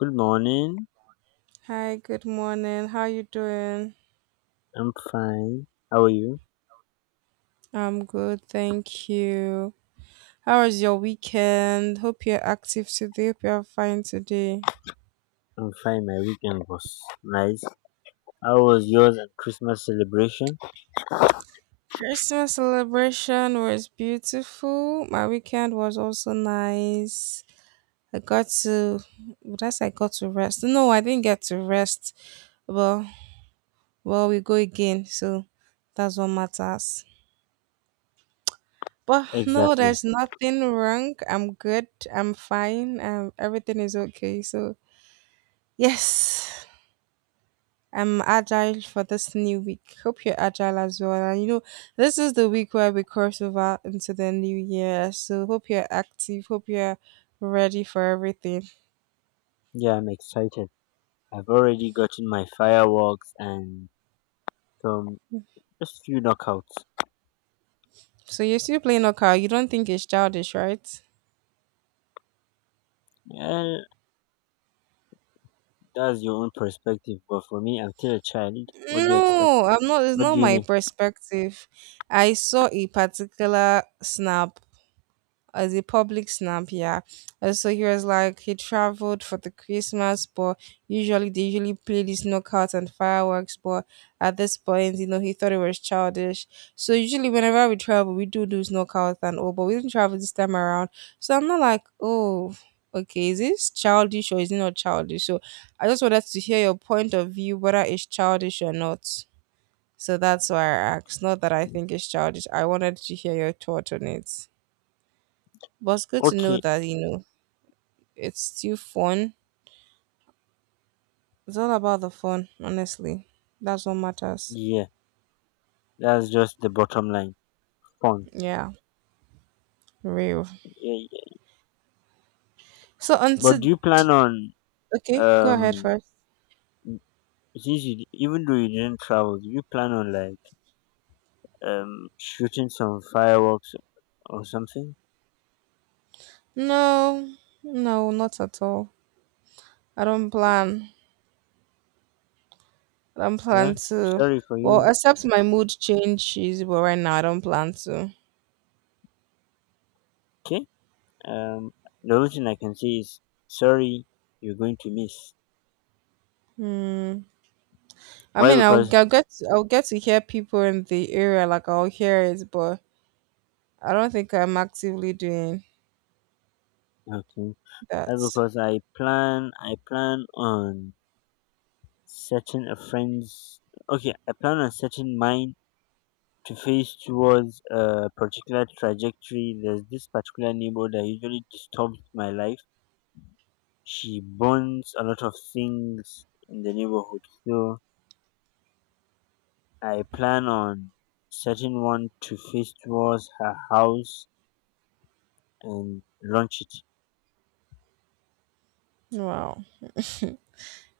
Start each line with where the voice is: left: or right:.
left: Good morning.
right: Hi, good morning. How you doing?
left: I'm fine. How are you?
right: I'm good, thank you. How was your weekend? Hope you're active today. Hope you're fine today.
left: I'm fine. My weekend was nice. How was yours and Christmas celebration?
right: Christmas celebration was beautiful. My weekend was also nice. I got to, would I say I got to rest? No, I didn't get to rest. Well, well, we go again, so that's what matters. But no,
left: Exactly.
right: there's nothing wrong. I'm good. I'm fine. Everything is okay. So, yes, I'm agile for this new week. Hope you're agile as well. And this is the week where we cross over into the new year. So hope you're active. Hope you're ready for everything.
left: Yeah, I'm excited. I've already gotten my fireworks and some just few knockouts.
right: So you're still playing knockout. You don't think it's childish, right?
left: Yeah, that's your own perspective, but for me, I'm still a child. What do you expect?
right: No, I'm not. It's
left: What
right: not
left: do you
right: my
left: mean?
right: perspective. I saw a particular snap as a public snap, yeah. So he was like he traveled for the Christmas, but usually they usually play these knockouts and fireworks. But at this point, he thought it was childish. So usually whenever we travel, we do those knockouts and all, but we didn't travel this time around. So I'm not like, oh, okay, is this childish or is it not childish? So I just wanted to hear your point of view, whether it's childish or not. So that's why I asked. Not that I think it's childish. I wanted to hear your thought on it. But it's good to know
left: Okay,
right: that, it's still fun. It's all about the fun, honestly. That's what matters.
left: yeah, that's just the bottom line. Fun.
right: Yeah, real.
left: Yeah, yeah.
right: So,
left: But do
right: until.
left: you plan on
right: Okay, go ahead
left: um
right: first.
left: since you even though you didn't travel, do you plan on like shooting some fireworks or something.
right: No, no, not at all. I don't
left: But,
right: plan. I don't plan
left: well, I'm
right: to.
left: sorry for
right: Well,
left: you.
right: except my mood changes, but right now I don't plan to.
left: Okay. Um, the only thing I can say is sorry. You're going to miss.
right: Hmm. I
left: Why?
right: mean, I'll,
left: Because
right: I'll get I'll get to hear people in the area, like I'll hear it, but I don't think I'm actively doing
left: okay. Why?
right: that.
left: Because I plan. I plan on setting a friend's. Okay. I plan on setting mine to face towards a particular trajectory. There's this particular neighbor that usually disturbs my life. She burns a lot of things in the neighborhood. So I plan on setting one to face towards her house and launch it.
right: Wow,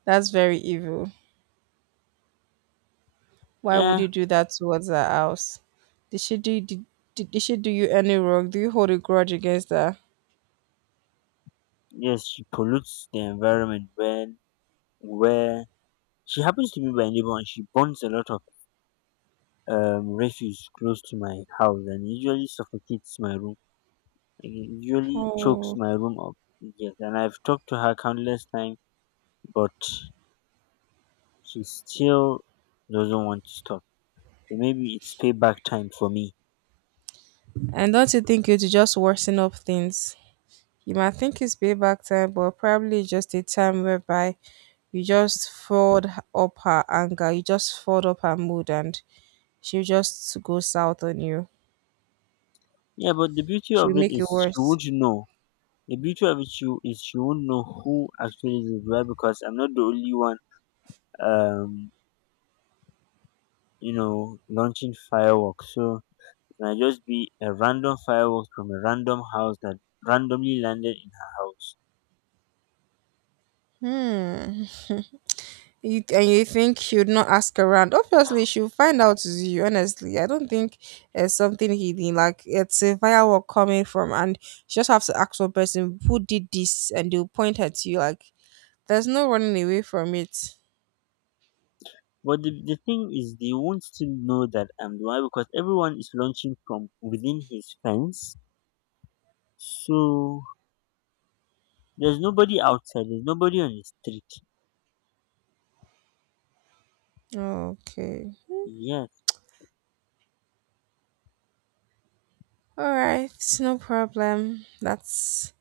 right: that's very evil. Why would
left: Eh,
right: you do that towards her house? Did she do did, did she do you any wrong? Do you hold a grudge against her?
left: yes, she pollutes the environment when where she happens to be my neighbor and she burns a lot of refuse close to my house and usually suffocates my room. Like, it usually chokes
right: Oh,
left: my room up. Yes, and I've talked to her countless times, but she still doesn't want to stop. So maybe it's payback time for me.
right: and don't you think you'd just worsen up things? You might think it's payback time, but probably it's just a time whereby you just fought up her anger, you just fought up her mood, and she'll just go south on you.
left: Yeah, but the beauty
right: She'll
left: of it
right: make it
left: is she
right: worse.
left: would know. The beauty of it she won't know who actually did why because I'm not the only one um launching fireworks. So it might just be a random fireworks from a random house that randomly landed in her house.
right: Hmm. And you think she would not ask around? Obviously, she'll find out it's you. Honestly, I don't think it's something hidden. Like it's a firework coming from, and she just have to ask one person who did this, and they'll point her to you. Like there's no running away from it.
left: But the thing is they won't still know that I'm the one because everyone is launching from within his fence. So there's nobody outside, there's nobody on the street.
right: Okay,
left: Yes.
right: all right, no problem. That's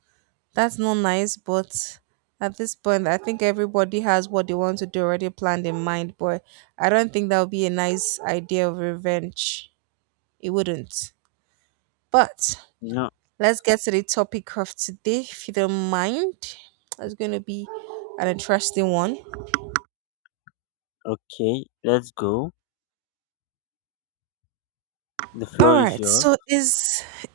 right: that's not nice, but at this point, I think everybody has what they want to do already planned in mind. But I don't think that would be a nice idea of revenge. It wouldn't. But
left: No,
right: let's get to the topic of today, if you don't mind. It's going to be an interesting one.
left: okay, let's go. The
right: All
left: floor is
right: right,
left: yours.
right: so is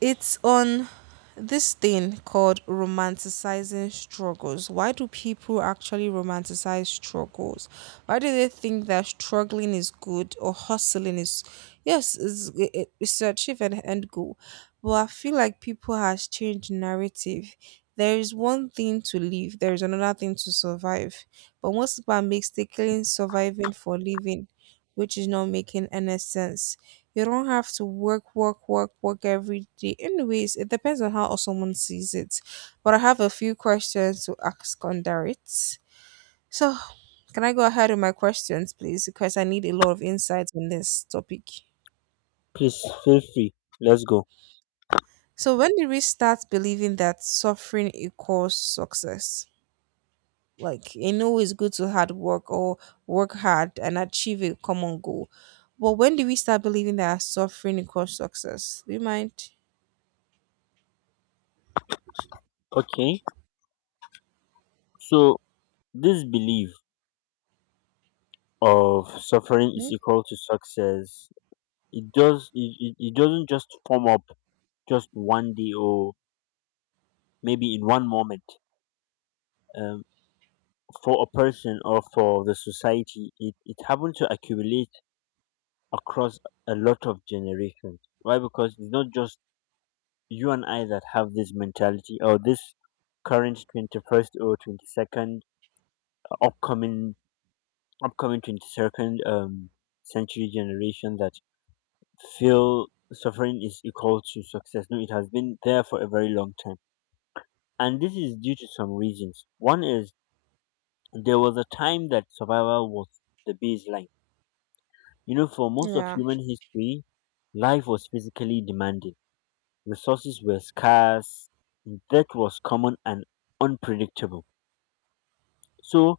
right: it's on this thing called romanticizing struggles. Why do people actually romanticize struggles? Why do they think that struggling is good or hustling is, yes, it's to achieve an end goal? But I feel like people has changed narrative. There is one thing to live, there is another thing to survive. But most people are mistaking surviving for living, which is not making any sense. You don't have to work, work, work, work every day. Anyways, it depends on how someone sees it. But I have a few questions to ask under it. So, can I go ahead with my questions, please? Because I need a lot of insight on this topic.
left: Please feel free. Let's go.
right: So, when did we start believing that suffering equals success? Like, I know it's good to hard work or work hard and achieve a common goal. But when do we start believing that suffering equals success? Do you mind?
left: Okay, so this belief of suffering is
right: Hmm?
left: equal to success, it doesn't just form up just one day or maybe in one moment. Um, for a person or for the society, it happened to accumulate across a lot of generations. Why? Because it's not just you and I that have this mentality or this current 21st or 22nd upcoming upcoming 22nd century generation that feel suffering is equal to success. No, it has been there for a very long time. And this is due to some reasons. One is there was a time that survival was the baseline. You know, for most of
right: Yeah.
left: human history, life was physically demanding, resources were scarce, death was common and unpredictable. So,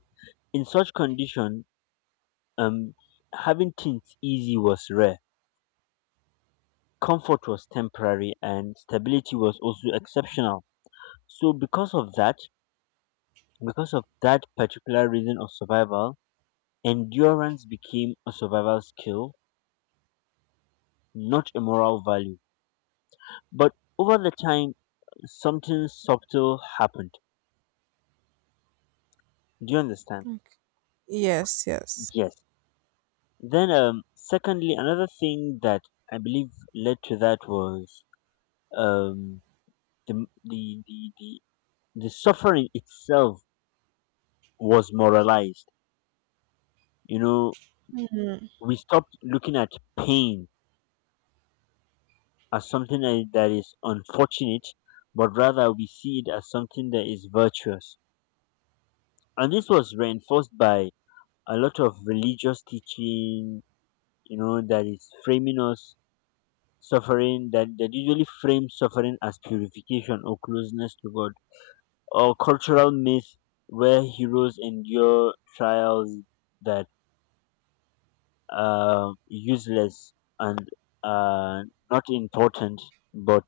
left: in such condition, um, having things easy was rare. Comfort was temporary and stability was also exceptional. So, because of that, because of that particular reason of survival, endurance became a survival skill, not a moral value. But over the time, something subtle happened. Do you understand?
right: Mm. Yes, yes.
left: Yes. Then, secondly, another thing that I believe led to that was um, the, the the the the suffering itself was moralized. You know,
right: Mhm.
left: we stopped looking at pain as something that is unfortunate, but rather we see it as something that is virtuous. And this was reinforced by a lot of religious teaching, you know, that is framing us suffering, that usually frames suffering as purification or closeness to God, or cultural myth where heroes endure trials that are useless and uh, not important, but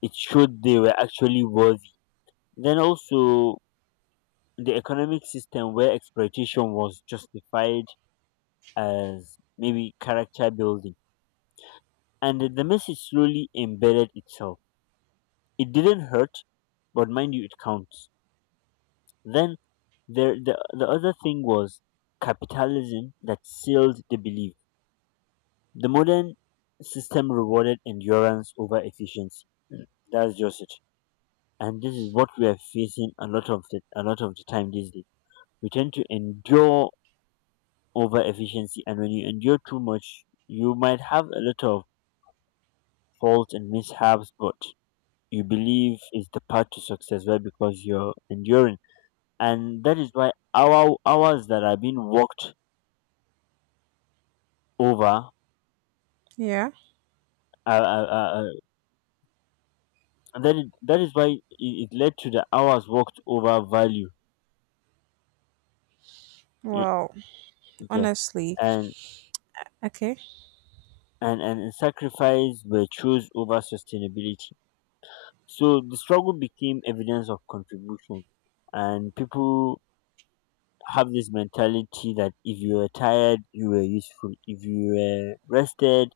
left: it showed they were actually worthy. Then also the economic system where exploitation was justified as maybe character building. And the message slowly embedded itself. It didn't hurt, but mind you, it counts. Then the other thing was capitalism that sealed the belief. The modern system rewarded endurance over efficiency. Mm, That's just it. And this is what we are facing a lot of the time these days. We tend to endure over efficiency. And when you endure too much, you might have a lot of faults and mishaps, but you believe is the path to success, right? Because you're enduring. And that is why our hours that are being worked over,
right: Yeah.
left: uh, uh, that is why it led to the hours worked over value. You
right: Well,
left: know, yes.
right: honestly,
left: And,
right: okay.
left: and sacrifice were chose over sustainability. So the struggle became evidence of contribution and people have this mentality that if you were tired, you were useful. If you were rested,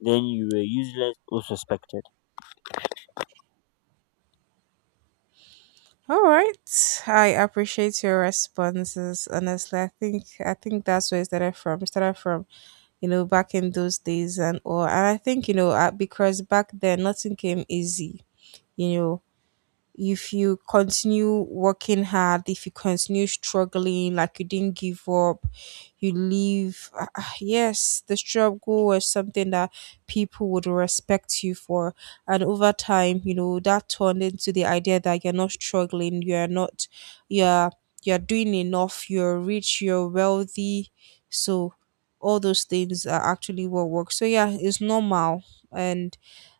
left: then you were useless or suspected.
right: All right. I appreciate your responses. Honestly, I think that's where it started from. It started from back in those days and all. And I think because back then nothing came easy. You know, if you continue working hard, if you continue struggling, like you didn't give up, you leave. Yes, the struggle was something that people would respect you for. And over time, that turned into the idea that you're not struggling, you're not, you're, you're doing enough, you're rich, you're wealthy. So all those things are actually what works. So yeah, it's normal. And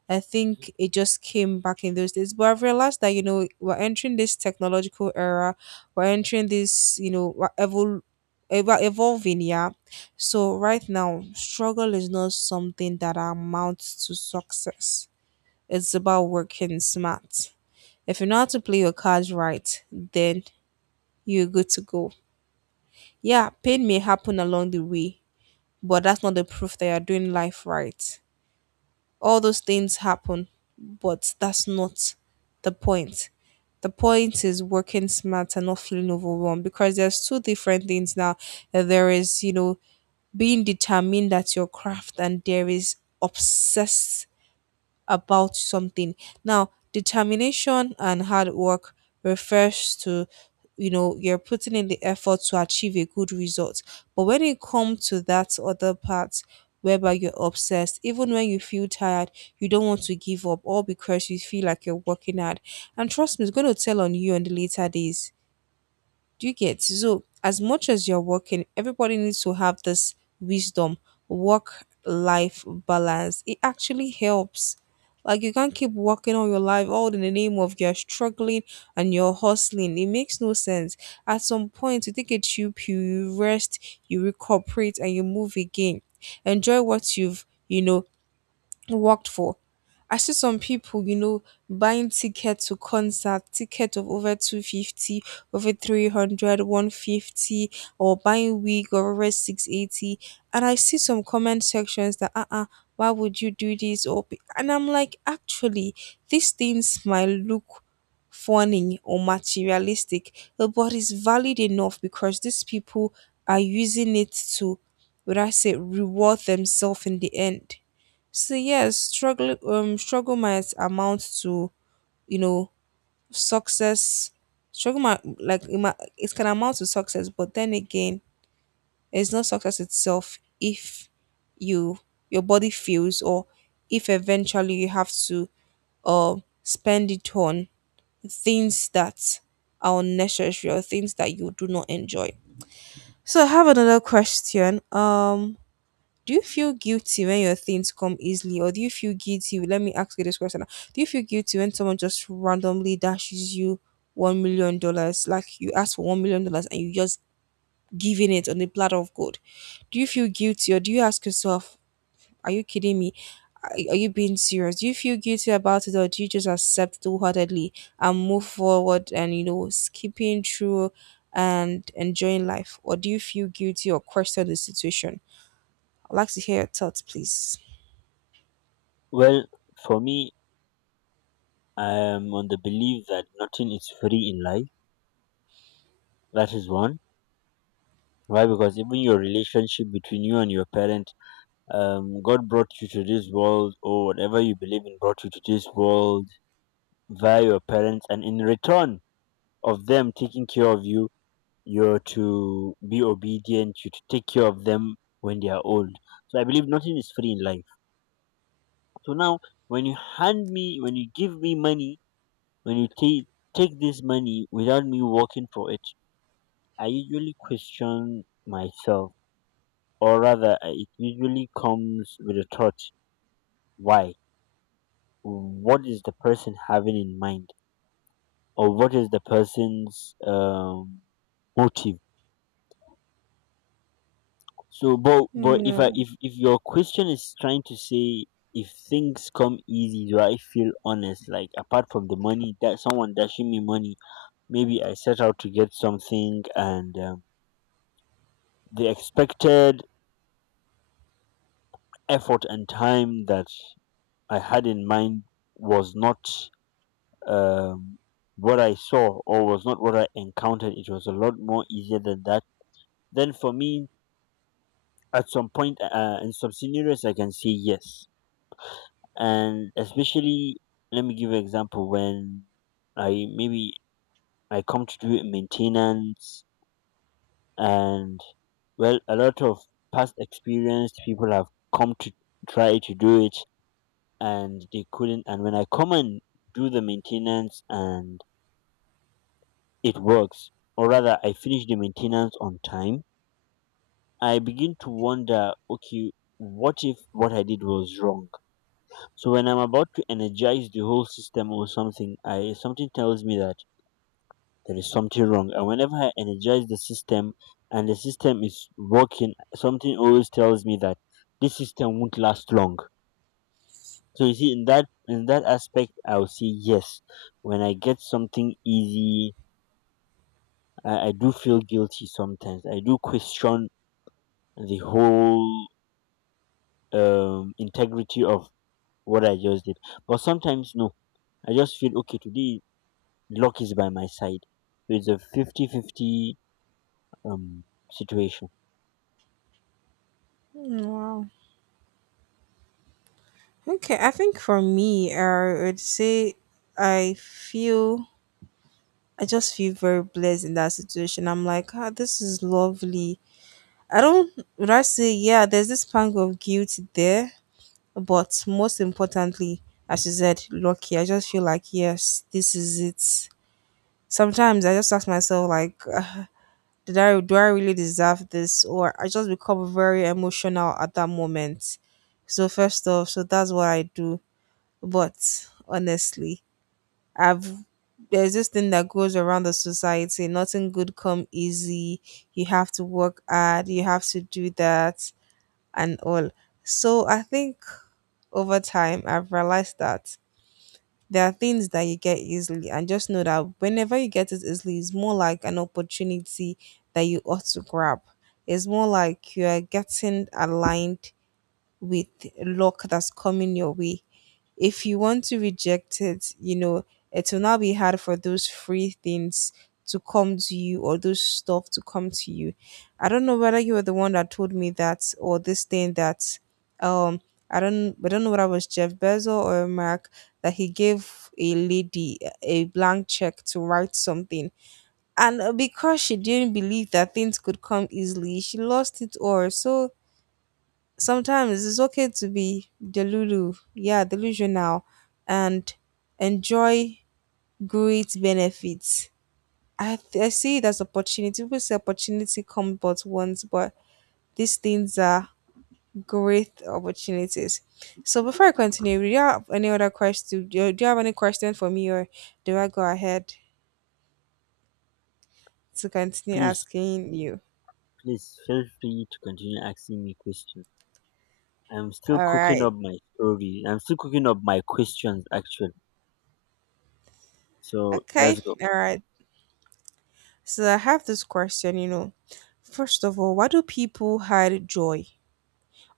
right: I think it just came back in those days. But I've realized that, we're entering this technological era. We're entering this, we're evolving, yeah. So right now, struggle is not something that amounts to success. It's about working smart. If you know how to play your cards right, then you're good to go. Yeah, pain may happen along the way, but that's not the proof that you're doing life right. All those things happen, but that's not the point. The point is working smart and not feeling overwhelmed because there's two different things now. There is, being determined at your craft, and there is obsessed about something. Now, determination and hard work refers to you're putting in the effort to achieve a good result. But when it comes to that other part whereby you're obsessed, even when you feel tired, you don't want to give up, all because you feel like you're working hard. And trust me, it's going to tell on you on the later days. Do you get? So, as much as you're working, everybody needs to have this wisdom, work life balance. It actually helps. Like, you can't keep working all your life, all in the name of you're struggling and you're hustling. It makes no sense. At some point, you take a cheap you rest, you recuperate, and you move again. Enjoy what you've, worked for. I see some people, buying ticket to concert, ticket of over 250, over 300, 150, or buying wig of over 680. And I see some comment sections that, uh-uh, why would you do this? Or be-" And I'm like, actually, these things might look funny or materialistic, but it's valid enough because these people are using it to, would I say, reward themselves in the end. So yes, struggle might amount to you know success. Struggle might like it, might, it can amount to success, but then again, it's not success itself if you your body feels or if eventually you have to uh spend it on things that are unnecessary or things that you do not enjoy. So I have another question. Do you feel guilty when your things come easily, or do you feel guilty? Let me ask you this question: now. Do you feel guilty when someone just randomly dashes you $1 million, like you ask for $1 million and you just giving it on a platter of gold? Do you feel guilty, or do you ask yourself, "Are you kidding me? Are you being serious?" Do you feel guilty about it, or do you just accept wholeheartedly and move forward and skipping through and enjoying life, or do you feel guilty or question the situation? I'd like to hear your thoughts, please.
left: Well, for me, I am on the belief that nothing is free in life. That is one. Why? Because even your relationship between you and your parent, God brought you to this world, or whatever you believe in brought you to this world via your parents, and in return of them taking care of you, you're to be obedient, you to take care of them when they are old. So I believe nothing is free in life. So now, when you hand me, when you give me money, when you take this money without me working for it, I usually question myself, or rather, it usually comes with a thought: why? What is the person having in mind, or what is the person's motive? So, but if I
right: Mm,
left: if your question is trying to say if things come easy, do I feel honest? Like apart from the money that someone dashing me money, maybe I set out to get something, and the expected effort and time that I had in mind was not um, what I saw or was not what I encountered. It was a lot more easier than that. Then for me, at some point in some scenarios, I can say yes. And especially, let me give you an example. When i maybe I come to do maintenance, and well, a lot of past experienced people have come to try to do it and they couldn't. And when I come and do the maintenance and it works, or rather I finish the maintenance on time, I begin to wonder, okay, what if what I did was wrong? So when I'm about to energize the whole system or something, I something tells me that there is something wrong. And whenever I energize the system and the system is working, something always tells me that this system won't last long. So you see, in that aspect, I'll say yes. When I get something easy, I do feel guilty sometimes. I do question the whole integrity of what I just did. But sometimes, no, I just feel okay. Today, luck is by my side. So it's a fifty-fifty um, situation.
right: mm, wow. Okay, I think for me, I would say I feel I just feel very blessed in that situation. I'm like, this is lovely. I don't would I say, yeah, there's this pang of guilt there, but most importantly, as you said, lucky. I just feel like, yes, this is it. Sometimes I just ask myself, like, ah, did I do I really deserve this, or I just become very emotional at that moment. So first off, so that's what I do. But honestly, I've there's this thing that goes around the society. Nothing good come easy. You have to work hard. You have to do that and all. So I think over time I've realized that there are things that you get easily, and just know that whenever you get it easily, it's more like an opportunity that you ought to grab. It's more like you are getting aligned with luck that's coming your way if you want to reject it, it will now be hard for those free things to come to you or those stuff to come to you. I don't know whether you were the one that told me that or this thing that um I don't I don't know whether it was Jeff Bezos or Mark that he gave a lady a blank check to write something. And because she didn't believe that things could come easily, she lost it all. So sometimes it's okay to be delulu yeah, delusional and enjoy great benefits. I see it as opportunity. People say opportunity comes but once, but these things are great opportunities. So before I continue, do you have any other question? Do you have any question for me, or do I go ahead to continue
left: please
right: asking you?
left: please feel free to continue asking me questions. I'm still
right: All
left: cooking
right: right.
left: up my story. I'm still cooking up my questions actually. So
right: Okay.
left: let's go.
right: All right. So I have this question. You know, first of all, why do people hide joy?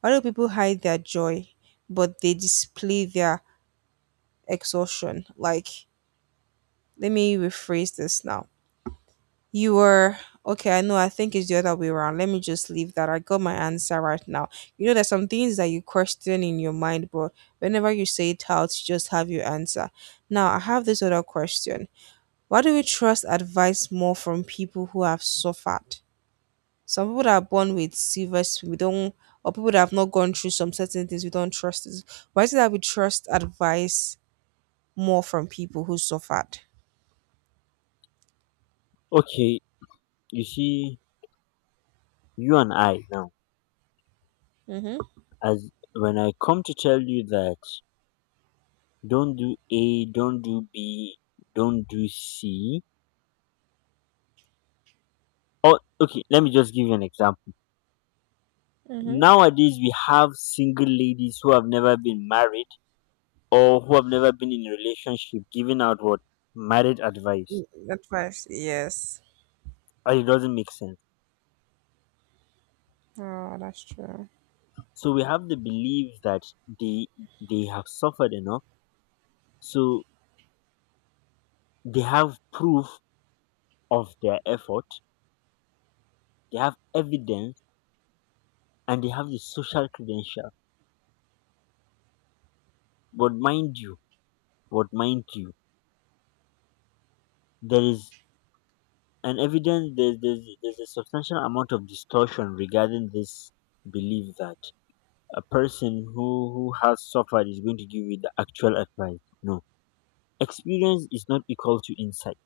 right: A lot people hide their joy, but they display their exhaustion. Like, let me rephrase this now. You were okay, I know, I think it's the other way around. Let me just leave that. I got my answer right now. You know, there's some things that you question in your mind, but whenever you say it out, you just have your answer. Now, I have this other question. Why do we trust advice more from people who have suffered? Some people that are born with silver spoon, we don't, or people that have not gone through some certain things, we don't trust it. Why is it that we trust advice more from people who suffered?
left: Okay, you see, you and I now,
right: Mm-hmm.
left: as when I come to tell you that don't do A, don't do B, don't do C. Oh, okay, let me just give you an example. Nowadays, we have single ladies who have never been married or who have never been in a relationship giving out what marriage advice.
right: Mm-hmm. Advice, yes.
left: And it doesn't make sense.
right: Oh, that's true.
left: So we have the belief that they they have suffered enough, so they have proof of their effort, they have evidence, and they have the social credential. But mind you, but mind you, there is an evidence. There's a substantial amount of distortion regarding this belief that a person who has suffered is going to give you the actual advice. No, experience is not equal to insight.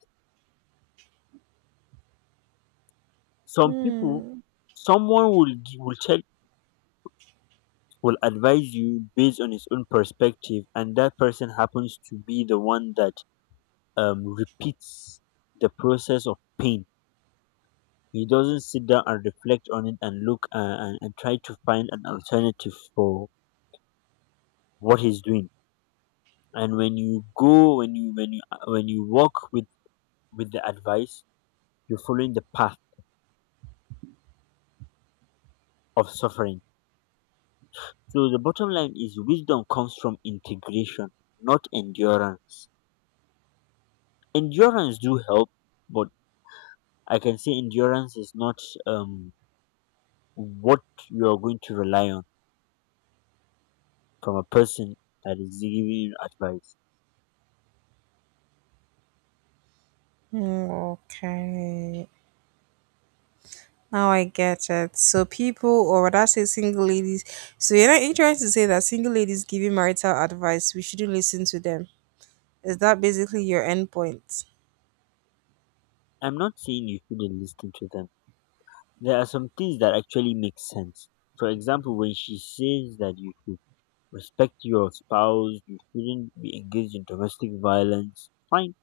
left: Some people
right: Hmm.
left: Someone will gi- will tell will advise you based on his own perspective, and that person happens to be the one that repeats the process of pain. He doesn't sit down and reflect on it and look, and try to find an alternative for what he's doing. And when you go, when you walk with the advice, you're following the path of suffering. So the bottom line is wisdom comes from integration, not endurance. Endurance do help, but I can say endurance is not um, what you are going to rely on from a person that is giving you advice.
right: Hmm, okay. Now I get it. So people, or rather say single ladies. So you're not you're trying to say that single ladies giving marital advice, we shouldn't listen to them. Is that basically your end point?
left: I'm not saying you shouldn't listen to them. There are some things that actually make sense. For example, when she says that you should respect your spouse, you shouldn't be engaged in domestic violence, fine.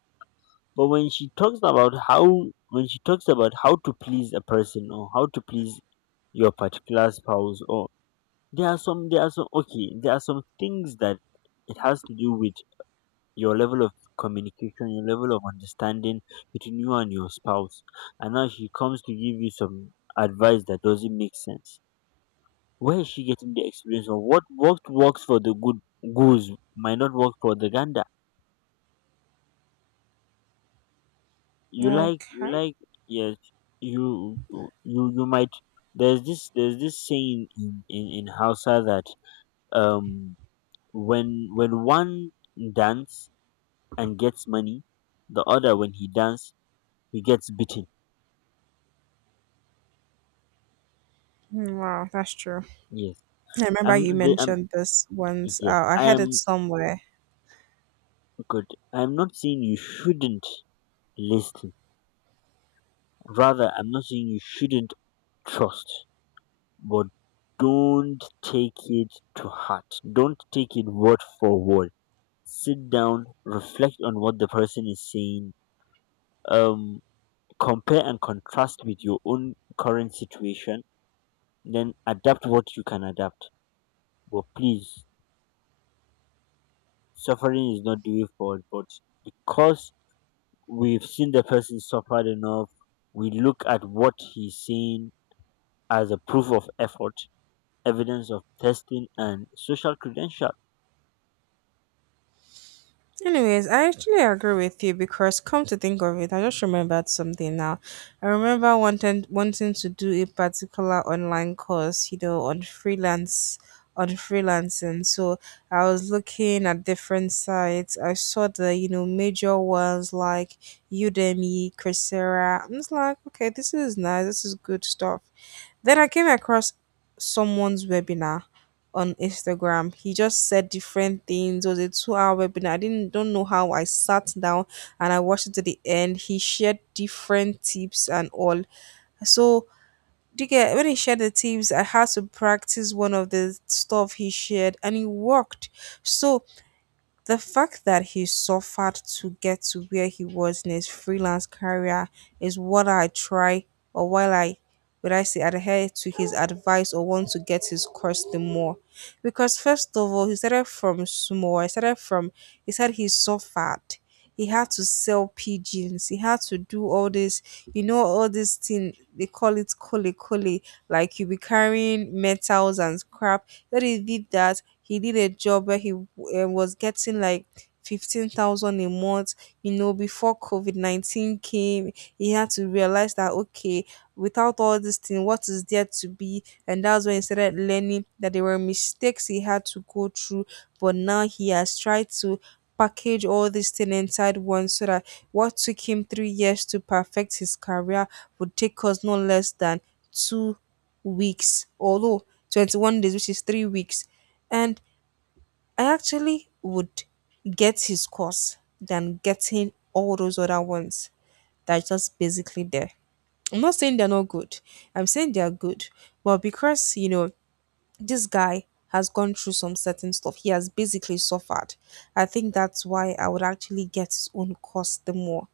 left: But when she talks about how when she talks about how to please a person or how to please your particular spouse, or there are some things that it has to do with your level of communication, your level of understanding between you and your spouse. And now she comes to give you some advice that doesn't make sense. Where is she getting the experience from? What works for the good goose might not work for the gander. You like you
right: Okay.
left: like yes, you might, there's this saying in Hausa that um when one dance and gets money. The other, when he dance, he gets beaten.
right: Hmm, wow, that's true.
left: Yes,
right: I remember
left: I'm.
right: you
left: The, I'm
right: mentioned this once.
left: yes,
right: I
left: I
right: had it
left: am
right: somewhere.
left: good. I'm not saying you shouldn't listen. Rather, I'm not saying you shouldn't trust, but don't take it to heart. Don't take it word for word. Sit down, reflect on what the person is saying. Um, Compare and contrast with your own current situation. Then adapt what you can adapt. But please, suffering is not the way forward, but because we've seen the person suffered enough, we look at what he's saying as a proof of effort, evidence of testing, and social credential.
right: Anyways, I actually agree with you because come to think of it, I just remembered something now. I remember wanting to do a particular online course, you know, on freelancing. So I was looking at different sites. I saw the, you know, major ones like Udemy, Coursera. I was like, okay, this is nice, this is good stuff. Then I came across someone's webinar on Instagram. He just said different things. It was a 2-hour webinar. I didn't don't know how I sat down and I watched it to the end. He shared different tips and all. So do you get when he shared the tips, I had to practice one of the stuff he shared and it worked. So the fact that he suffered to get to where he was in his freelance career is what I try or while I would I say adhere to his advice or want to get his course the more. Because first of all, he started from small. I started from he said he suffered. He had to sell pigeons. He had to do all this, you know, all this thing they call it kole kole. Like you be carrying metals and scrap, then he did that. He did a job where he was getting like 15,000 a month. You know, before COVID-19 came, he had to realize that, okay, without all this thing, what is there to be? And that's when he started learning that there were mistakes he had to go through. But now he has tried to package all this thing inside one, so that what took him 3 years to perfect his career would take us no less than 2 weeks, although 21 days, which is 3 weeks. And I actually would get his course than getting all those other ones that are just basically there. I'm not saying they're not good. I'm saying they're good. But because this guy has gone through some certain stuff, he has basically suffered. I think that's why I would actually get his own course the more.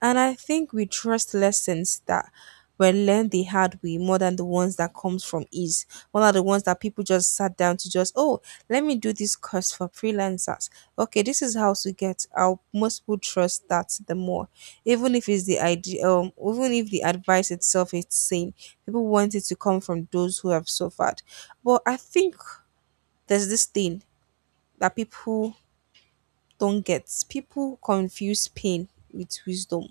right: And I think we trust lessons that were learned the hard way more than the ones that comes from ease. One of the ones that people just sat down to just, oh, let me do this course for freelancers. Okay, this is how to get. Our most people trust that the more, even if it's the idea, even if the advice itself is same, people want it to come from those who have suffered. But I think there's this thing that people don't get. People confuse pain with wisdom.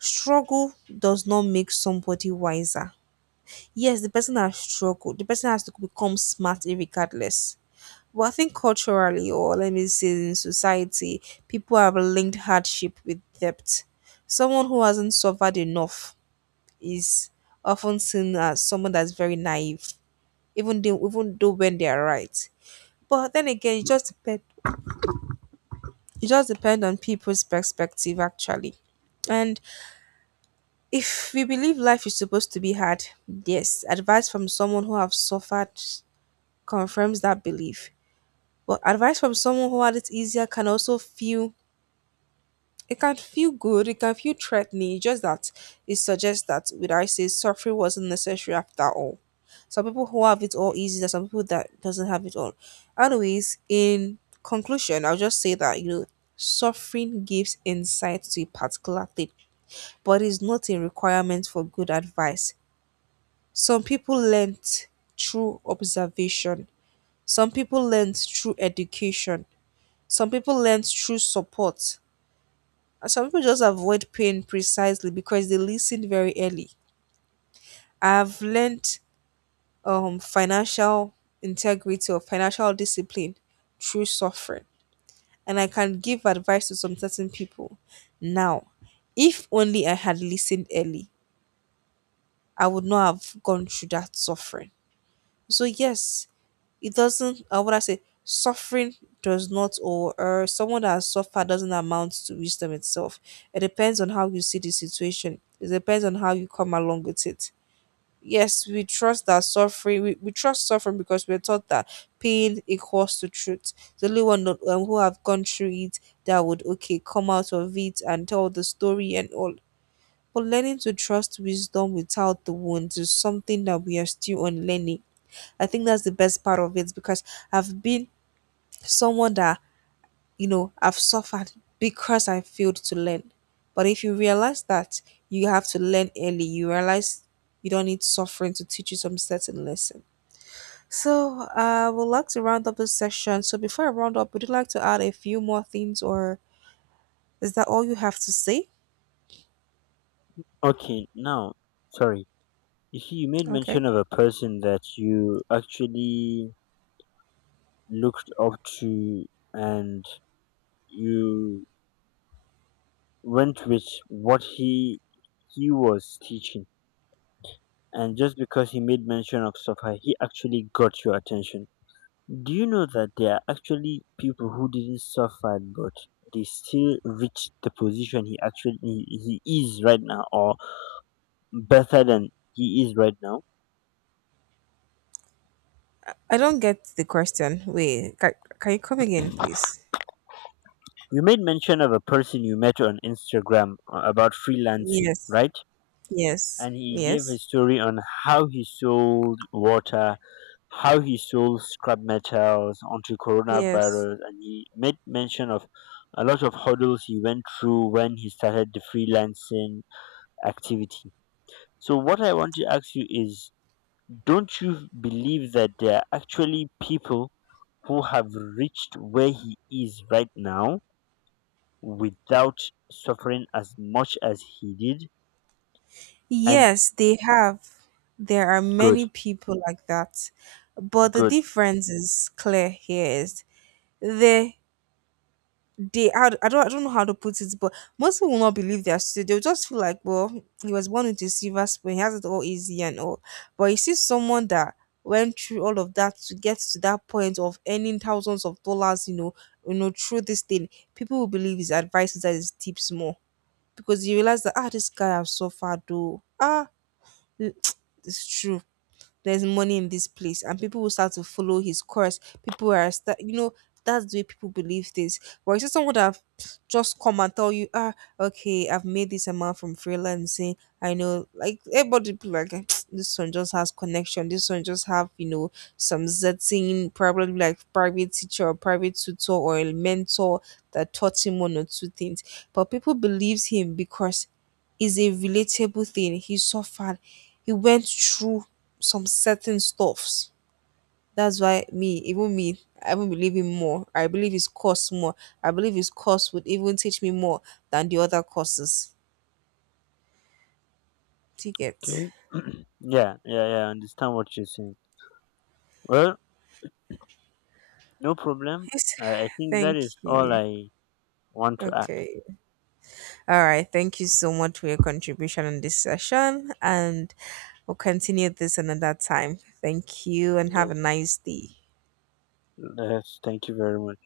right: Struggle does not make somebody wiser. Yes, the person has struggled. The person has to become smart regardless. But I think culturally, or let me say in society, people have linked hardship with debt. Someone who hasn't suffered enough is often seen as someone that's very naive, even though when they are right. But then again, it just depends on people's perspective actually. And if we believe life is supposed to be hard, yes, advice from someone who have suffered confirms that belief. But advice from someone who had it easier can also feel, it can feel good, it can feel threatening. It's just that it suggests that would I say suffering wasn't necessary after all. Some people who have it all easy, there's some people that doesn't have it all. Anyways, in conclusion, I'll just say that suffering gives insight to a particular thing, but is not a requirement for good advice. Some people learnt through observation, some people learnt through education, some people learnt through support, and some people just avoid pain precisely because they listened very early. I've learnt financial integrity or financial discipline through suffering, and I can give advice to some certain people. Now, if only I had listened early, I would not have gone through that suffering. So, yes, it doesn't what I say suffering does not or someone that has suffered doesn't amount to wisdom itself. It depends on how you see the situation. It depends on how you come along with it. Yes, we trust that suffering, we trust suffering because we're taught that pain equals to truth. The only one not, who have gone through it, that would okay come out of it and tell the story and all. But learning to trust wisdom without the wounds is something that we are still on learning. I think that's the best part of it, because I've been someone that, you know, I've suffered because I failed to learn. But if you realize that you have to learn early, you realize you don't need suffering to teach you some certain lesson. So I would like to round up this section. So before I round up, would you like to add a few more things, or is that all you have to say?
left: Okay, now, sorry. You see, you made mention
right: Okay.
left: of a person that you actually looked up to, and you went with what he was teaching, and just because he made mention of suffer, he actually got your attention. Do you know that there are actually people who didn't suffer, but they still reached the position he is right now, or better than he is right now?
right: I don't get the question. Wait, can you come again, please?
left: You made mention of a person you met on Instagram about freelancing,
right: Yes.
left: right?
right: Yes.
left: And he gave
right: Yes.
left: his story on how he sold water, how he sold scrap metals onto
right: Yes.
left: coronavirus, and he made mention of a lot of hurdles he went through when he started the freelancing activity. So what I want to ask you is, don't you believe that there are actually people who have reached where he is right now without suffering as much as he did? And
right: Yes, they have. There are
left: good,
right: many people like that. But the
left: good.
right: difference is clear here is they they I don't know how to put it, but most people will not believe their story. They'll just feel like, well, he was born with a silver spoon, he has it all easy and all. But you see someone that went through all of that to get to that point of earning thousands of dollars, through this thing, people will believe his advice, is that his tips more. Because you realize that ah, this guy has suffered though. Ah, it's true. There's money in this place, and people will start to follow his course. People are, start, you know, that's the way people believe things. But it's just someone that have just come and tell you, ah, okay, I've made this amount from freelancing. I know, like everybody, be like "Ah, this one just has connection. This one just have, some certain probably like private teacher or private tutor or a mentor that taught him one or two things. But people believes him because is a relatable thing. He suffered. He went through some certain stuffs. That's why me, even me, I even believe him more. I believe his course more. I believe his course would even teach me more than the other courses. Ticket.
left: Okay. Yeah, yeah, yeah. I understand what you're saying. Well, no problem.
right: Yes,
left: I think that
right: thank
left: is all
right: you.
left: I want to ask.
right: Okay. All right. Thank you so much for your contribution in this session. And we'll continue this another time. Thank you and have
left: Yes.
right: a nice day.
left: Yes. Thank you very much.